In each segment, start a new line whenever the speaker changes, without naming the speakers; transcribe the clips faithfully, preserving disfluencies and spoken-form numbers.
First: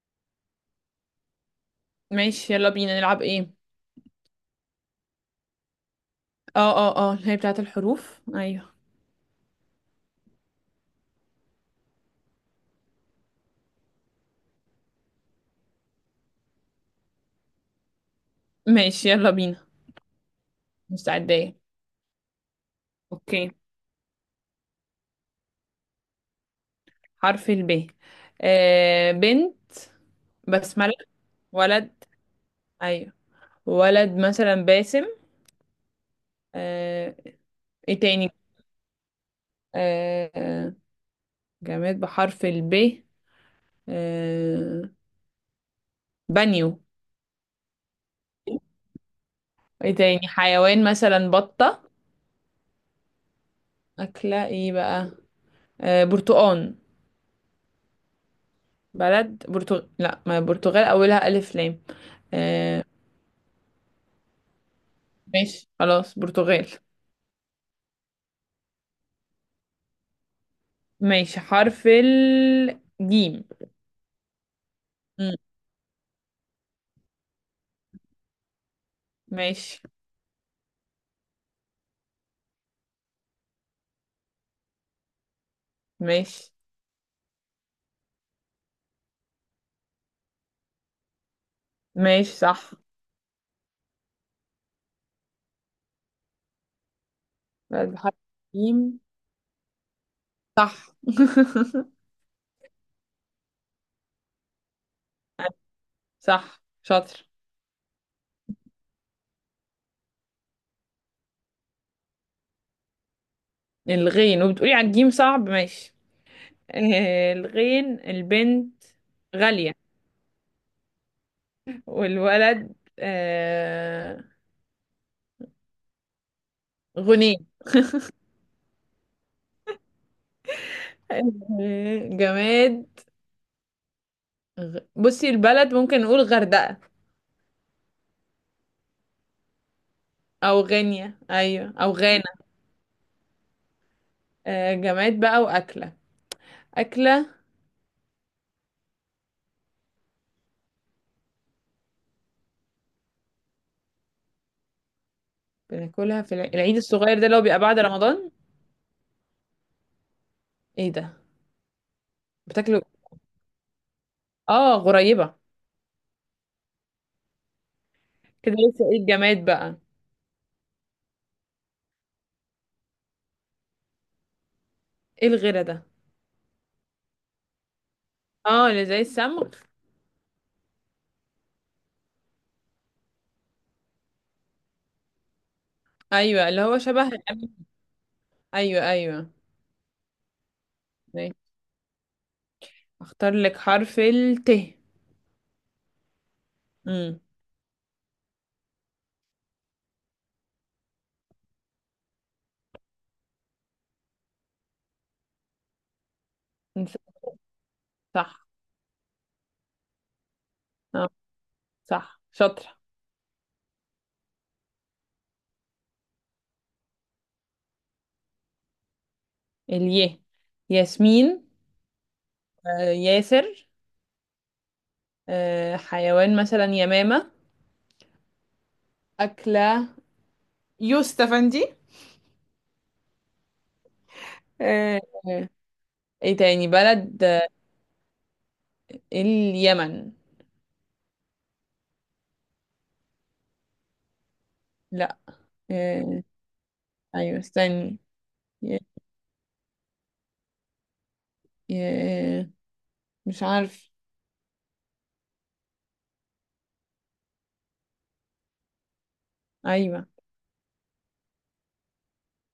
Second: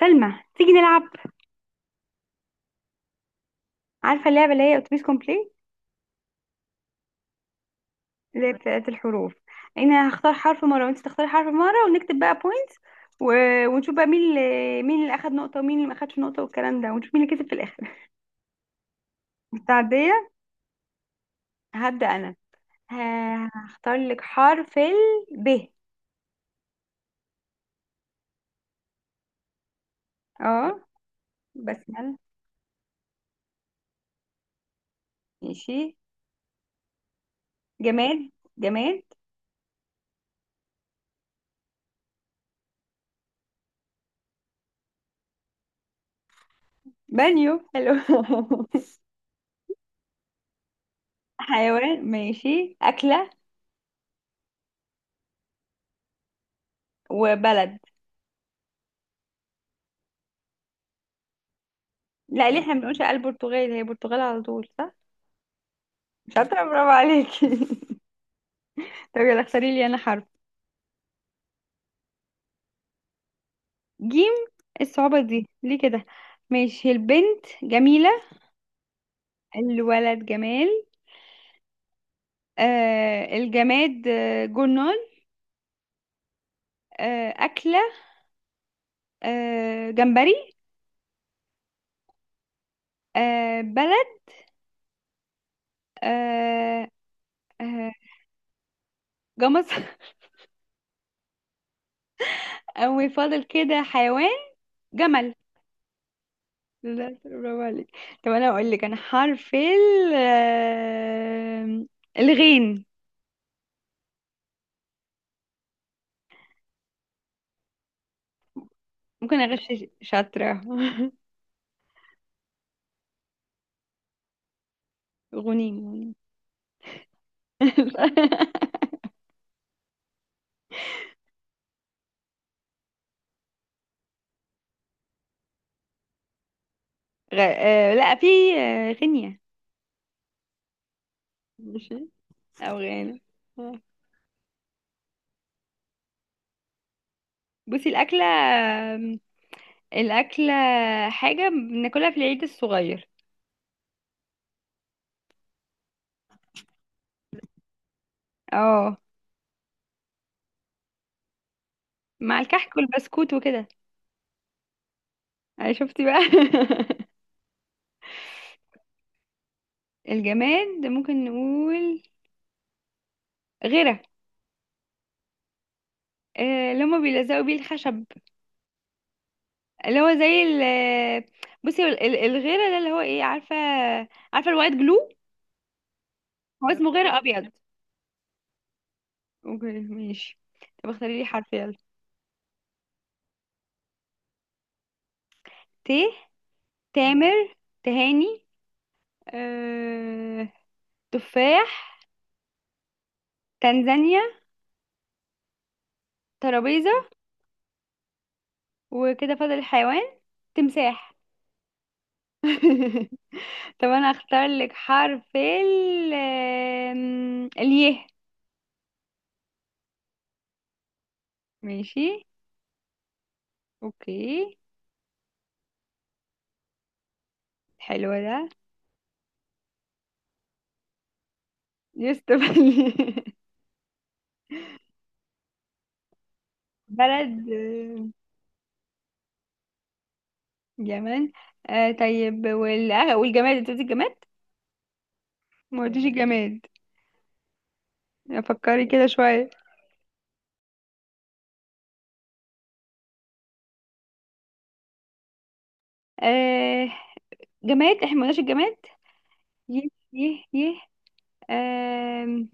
سلمى، تيجي نلعب.
ماشي، يلا بينا نلعب ايه؟
عارفة اللعبة اللي هي اتوبيس كومبليت،
اه اه اه، اللي هي بتاعت الحروف،
اللي هي
ايوه.
بتاعت الحروف؟ انا هختار حرف مرة وانت تختاري حرف مرة، ونكتب بقى بوينتس، و... ونشوف بقى مين اللي مين اللي اخد نقطة ومين اللي ما اخدش نقطة والكلام ده، ونشوف مين اللي كسب في الاخر.
ماشي، يلا بينا.
مستعدية؟
مستعدة.
هبدأ انا. ه-
اوكي.
هختار لك حرف ال ب.
حرف الب. آه بنت.
اه،
بسملة. ولد.
بسمل.
ايوه. ولد مثلا باسم.
ماشي.
آه. ايه
جماد.
تاني؟
جماد.
آه، آه، جماد بحرف الب. آه. بانيو.
بانيو، حلو.
ايه تاني؟ حيوان مثلا بطة.
حيوان، ماشي، أكلة
أكلة ايه بقى؟ آه برتقان.
وبلد.
بلد برتغال. لا، ما برتغال أولها ألف لام.
لا، ليه؟ احنا ما
آه.
بنقولش البرتغال، هي برتغال على طول، صح؟
ماشي، خلاص
شاطرة،
برتغال.
برافو عليكي. طب يلا اختاري لي انا حرف.
ماشي، حرف الجيم.
جيم؟ إيه الصعوبة
مم.
دي ليه كده؟ ماشي، البنت جميلة،
ماشي.
الولد جمال. آه الجماد، آه جرنال.
ماشي.
آه أكلة، آه جمبري.
ماشي. صح.
آه بلد. آه
بلد
آه
بحرف الجيم.
جمص.
صح.
وفاضل كده حيوان، جمل.
صح،
لا،
شاطر.
برافو عليك. طب انا اقول لك انا حرف ال آه، الغين.
الغين، وبتقولي على الجيم صعب، ماشي. آه، الغين، البنت
ممكن اغش؟
غالية.
شاطرة.
والولد آه،
غنيم.
غني. آه، جماد. غ... بصي، البلد ممكن نقول غردقة.
غ... آه لا، في آه غينيا.
أو غينيا، أيوة، أو
ماشي،
غانا.
او غانا. آه.
آه، جماد بقى وأكلة. أكلة.
بصي الاكله، آم، الاكله حاجه بناكلها في العيد الصغير.
بناكلها في الع- العيد الصغير، ده اللي هو بيبقى بعد رمضان.
اه،
ايه ده؟
مع الكحك
بتاكله؟
والبسكوت وكده.
اه، غريبة.
انا شفتي بقى.
كده، لسه ايه الجماد بقى؟
الجماد ممكن نقول غيره،
ايه الغيرة ده؟
آه، اللي هما بيلزقوا بيه الخشب.
اه، اللي زي السمغ.
اللي هو زي ال بصي ال- ال- الغيره ده، اللي هو ايه، عارفه؟ عارفه الوايت جلو؟
ايوه، اللي
هو
هو
اسمه
شبه
غيره ابيض.
الأم- ايوه، ايوه.
اوكي ماشي. طب اختاري لي
ماشي.
حرف يلا.
اختار لك حرف الت.
ت.
امم
تامر، تهاني. آه... تفاح، تنزانيا، ترابيزة.
صح.
وكده فاضل الحيوان،
اه.
تمساح.
صح، شاطرة.
طب انا اختار لك حرف ال آم، الياء.
اليه. ياسمين.
ماشي.
آه ياسر.
اوكي.
آه حيوان مثلا يمامة.
حلو ده.
أكلة. يوسف أفندي.
يوسف.
آه. ايه تاني بلد؟
بلد،
آه.
آم،
اليمن.
جمال. آه طيب وال... آه، والجماد، انت قلتي الجماد؟
لا.
ما قلتيش
آه،
الجماد.
ايوه، استني. ي-
فكري كده شوية.
ي- مش عارف.
آه جماد، احنا ما قلناش الجماد. يه
ايوه.
يه يه. آم،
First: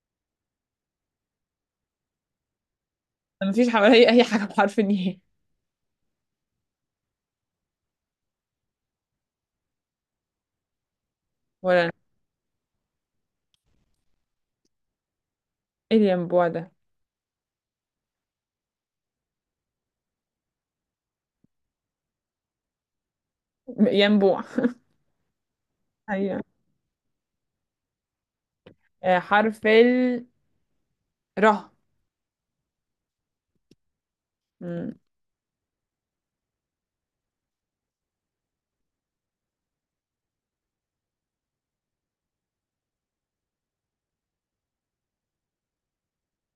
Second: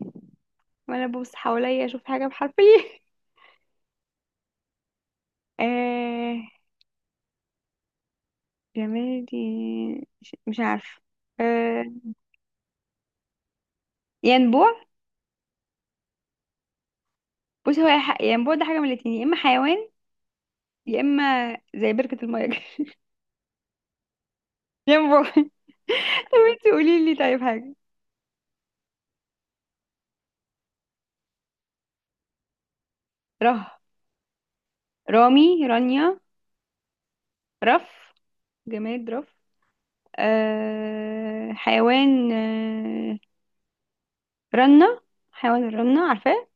وانا ببص حواليا اشوف حاجة بحرف الايه.
ما فيش حواليا اي حاجه بحرف الياء.
آه جمال دي. مش مش عارفة.
ولا
آه
أنا.
ينبوع.
ايه الينبوع ده؟
بص، هو يا ح- ينبوع ده حاجة من الاتنين، يا اما حيوان، يا اما زي بركة المية كده.
م- ينبوع.
ينبوع.
ايوه.
انت قولي لي طيب حاجة.
آه، حرف ال ر.
ره.
م-
رامي، رانيا. رف. جماد، رف. آه حيوان، آه رنة. حيوان الرنة، عارفاه؟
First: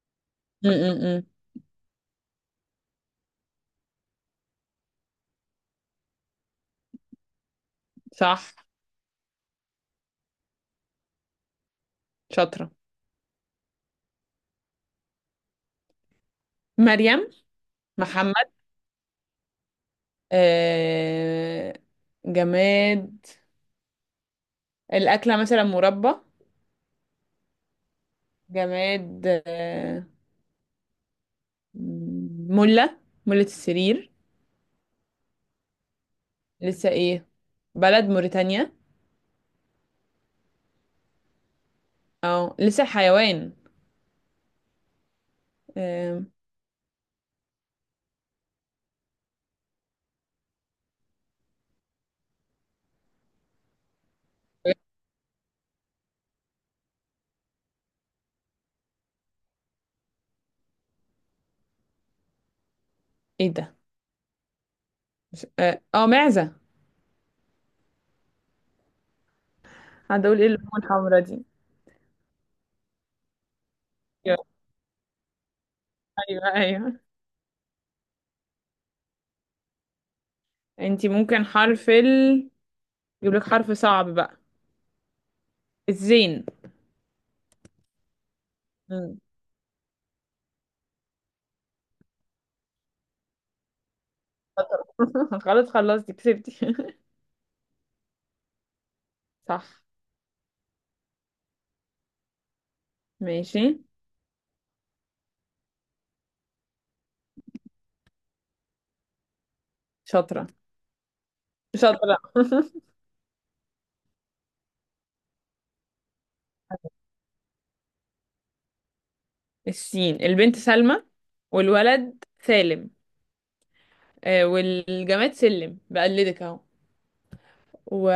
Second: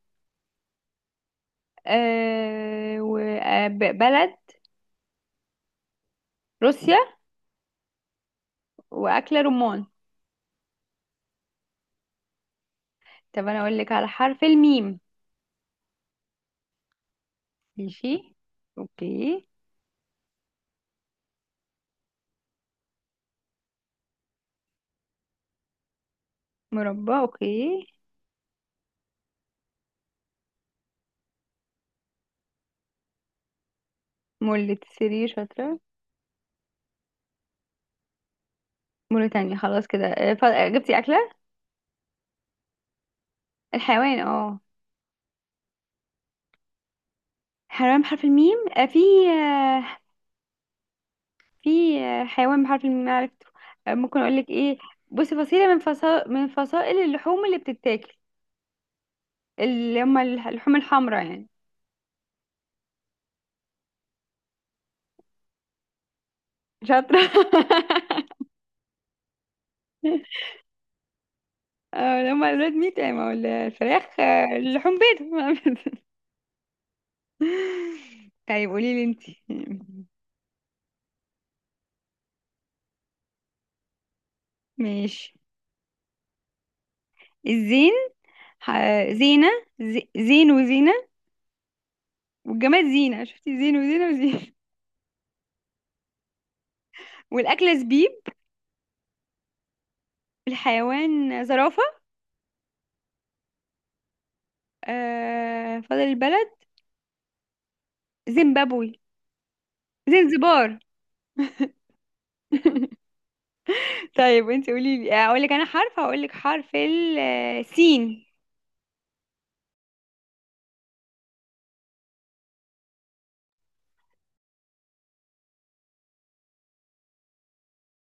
م- م- م.
آه وبلد روسيا.
صح،
وأكلة رمان.
شاطره.
طب انا اقول لك على حرف الميم.
مريم.
ماشي.
محمد.
اوكي.
آه، جماد. الاكله مثلا مربى.
مربع، اوكي.
جماد، آه، مله، مله السرير.
مولة سرير، شاطرة.
لسه ايه؟ بلد موريتانيا.
موريتانيا، خلاص كده. آه، ف- آه، جبتي أكلة.
اه، لسه الحيوان.
الحيوان، اه.
آم،
حيوان بحرف الميم، آه، في آه، في آه، حيوان بحرف الميم عرفته. آه، ممكن اقول لك ايه؟ بصي، فصيلة من فصائل من فصائل اللحوم اللي بتتاكل، اللي هم اللح- اللحوم الحمراء يعني.
ايه ده؟ مش- اه آه، معزة.
شاطرة.
هتقول ايه اللون الحمرا دي؟
اه، اللي هم الريد ميت يعني، ما هو الفراخ
ايوه.
آه، اللحوم بيض.
ايوه، ايوه.
طيب قولي لي انت.
انتي ممكن حرف ال، يجيب لك حرف صعب بقى.
ماشي.
الزين.
الزين. ح-
مم.
زينة. زي- زين وزينة. والجماد زينة، شفتي؟ زين وزينة وزينة.
خلاص، خلصتي، كسبتي.
والأكلة زبيب.
صح.
الحيوان زرافة.
ماشي.
آه فاضل البلد، زيمبابوي.
شاطرة،
زنزبار.
شاطرة.
طيب انت قولي لي اقول لك انا حرف. هقول لك حرف السين.
السين، البنت سلمى. والولد سالم. آه، والجماد سلم، بقلدك اهو. و...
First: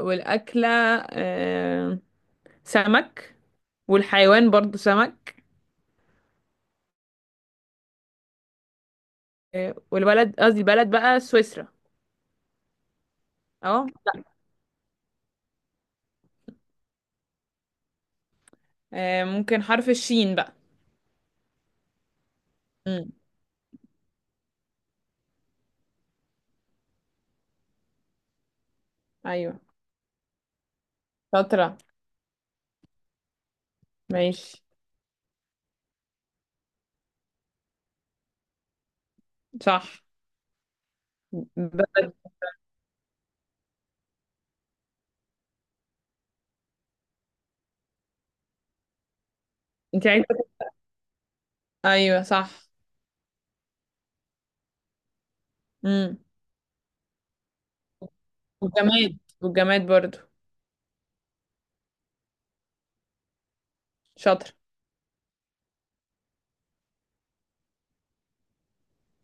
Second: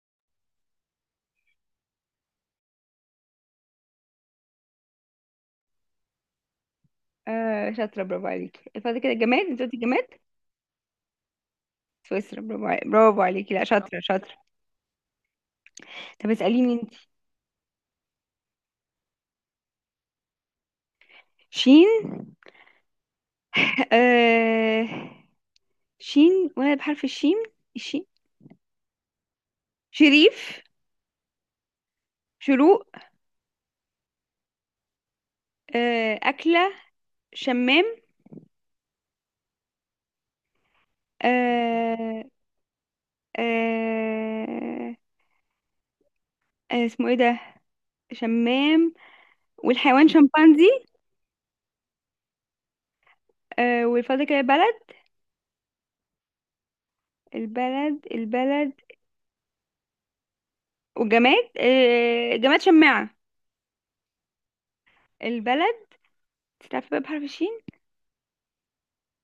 والأكلة، آه، سمك. والحيوان برضو سمك.
آه شاطرة، برافو عليكي، فاضل كده الجماد، انت
آه،
قلتي جماد؟
والبلد قصدي البلد بقى سويسرا.
سويسرا، برافو عليكي، برافو عليكي، لا
اهو.
شاطرة شاطرة. طب اسأليني انت.
آه، ممكن حرف الشين بقى.
شين؟
امم
آه شين، وانا بحرف الشين؟ الشين.
ايوه.
شريف.
شاطرة.
شروق.
ماشي.
آه أكلة، شمام.
صح. بلد.
آه آه آه اسمه ايه ده؟ شمام.
انت
والحيوان
عايزة؟
شمبانزي.
ايوه، صح.
آه والفاضل كده بلد.
امم
البلد البلد.
والجماد والجماد برضو.
وجماد، آه جماد شماعة.
شاطرة.
البلد، تعرف بقى بحرف الشين؟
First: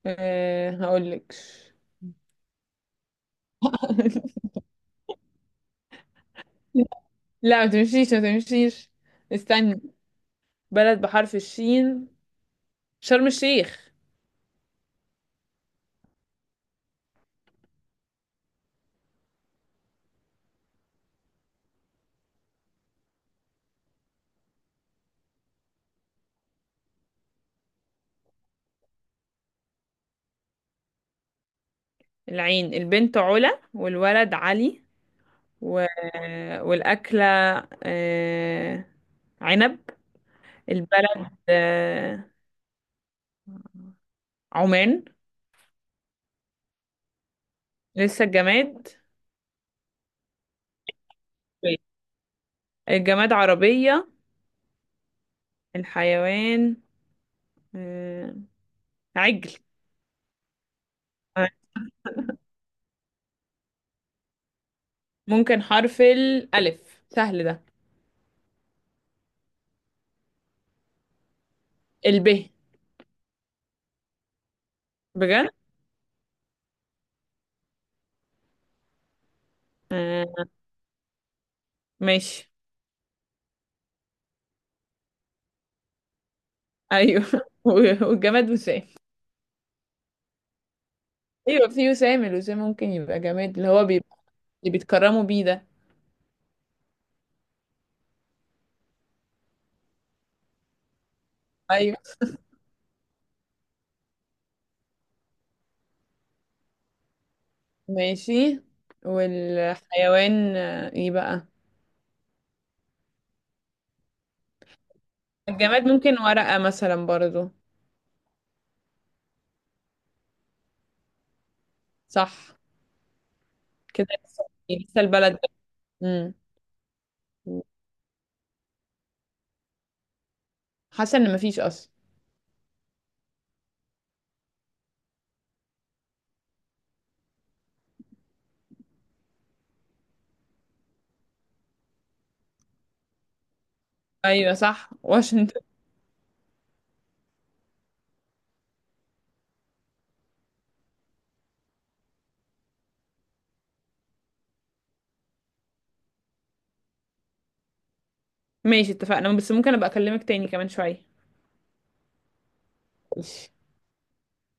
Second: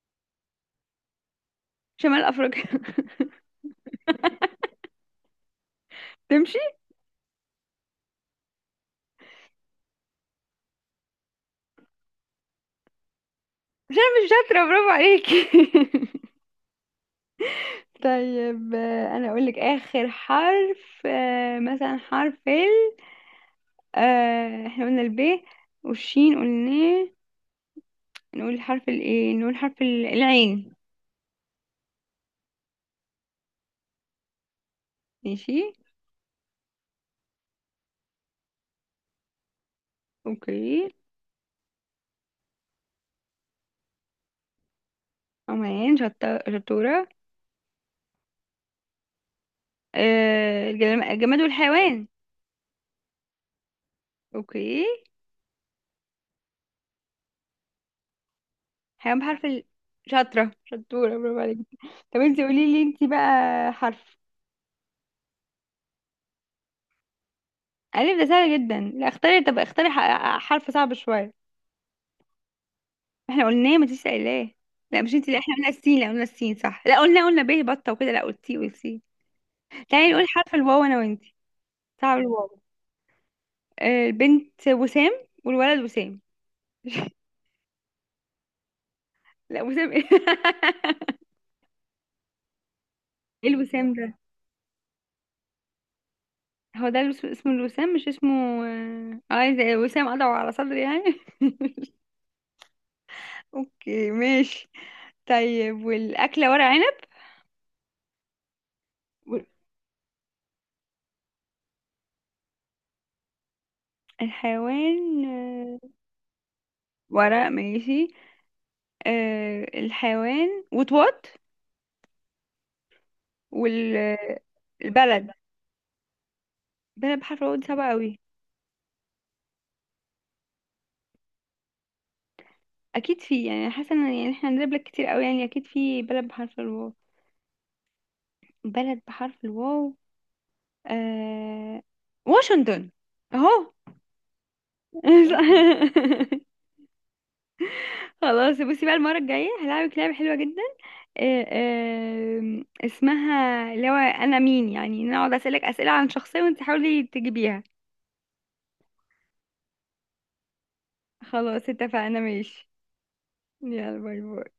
أه هقول لك.
شمال أفريقيا. تمشي؟
لا، ما تمشيش، ما تمشيش. استني. بلد بحرف الشين، شرم الشيخ.
عشان أنا مش شاطرة، برافو عليكي. طيب آه، أنا أقولك آخر حرف، آه مثلا حرف ال آه احنا قلنا الب، والشين قلناه. نقول حرف الايه، نقول حرف ال- العين.
العين، البنت علا والولد علي.
ماشي.
و... والأكلة، آه، عنب.
اوكي.
البلد، آه، عمان.
عمان، شطة، شطورة.
لسه الجماد.
آه الجلم- الجماد والحيوان.
الجماد عربية.
اوكي.
الحيوان، آه،
حيوان بحرف
عجل.
ال. شاطرة شطورة، برافو
آه،
عليك. طب انتي قولي لي، انتي بقى حرف.
ممكن حرف الألف، سهل ده.
ألف ده سهل جدا، لا اختاري، طب اختاري ح- حرف صعب شوية.
الب.
احنا قلناه، ما تنسيش قايلاه. لا مش انتي، لا
بجد؟
احنا قلنا السين، لا قلنا السين صح، لا قلنا قلنا ب بطة وكده، لا قلتي قلتي. تعالي نقول
آه.
حرف الواو انا وانتي. صعب
ماشي.
الواو. آه، البنت وسام، والولد وسام.
أيوه. و- والجماد وسام.
لا، وسام ايه؟
أيوه، في وسام، الوسام ممكن يبقى
ايه
جماد، اللي هو
الوسام ده؟
بيبقى اللي بيتكرموا بيه ده.
هو ده الوس- اسمه الوسام، مش اسمه. اه، آه، زي وسام قطعه على صدري يعني.
أيوه.
اوكي ماشي. طيب والاكله ورق عنب.
ماشي.
وال-
والحيوان، آه، إيه بقى؟
الحيوان، آه،
الجماد ممكن ورقة مثلا
ورق
برضو.
ماشي. آه، الحيوان وطواط.
صح. كده لسه. لسه
والبلد
البلد. امم
بلد بحرف الواو دي صعبة قوي.
حاسه ان مفيش اصلا.
اكيد في، يعني حاسه ان، يعني احنا هنجيب لك كتير قوي، يعني اكيد في بلد بحرف الواو. بلد بحرف الواو. آه... واشنطن، اهو.
ايوه، صح، واشنطن.
خلاص بصي بقى، المرة الجاية هلعبك لعبة حلوة جدا، آه، آه، اسمها اللي هو انا مين، يعني نقعد اسألك اسئلة عن شخصية وانت تحاولي تجيبيها.
ماشي، اتفقنا، بس ممكن ابقى اكلمك تاني كمان شويه؟
خلاص اتفقنا، ماشي.
ماشي.
يلا باي باي.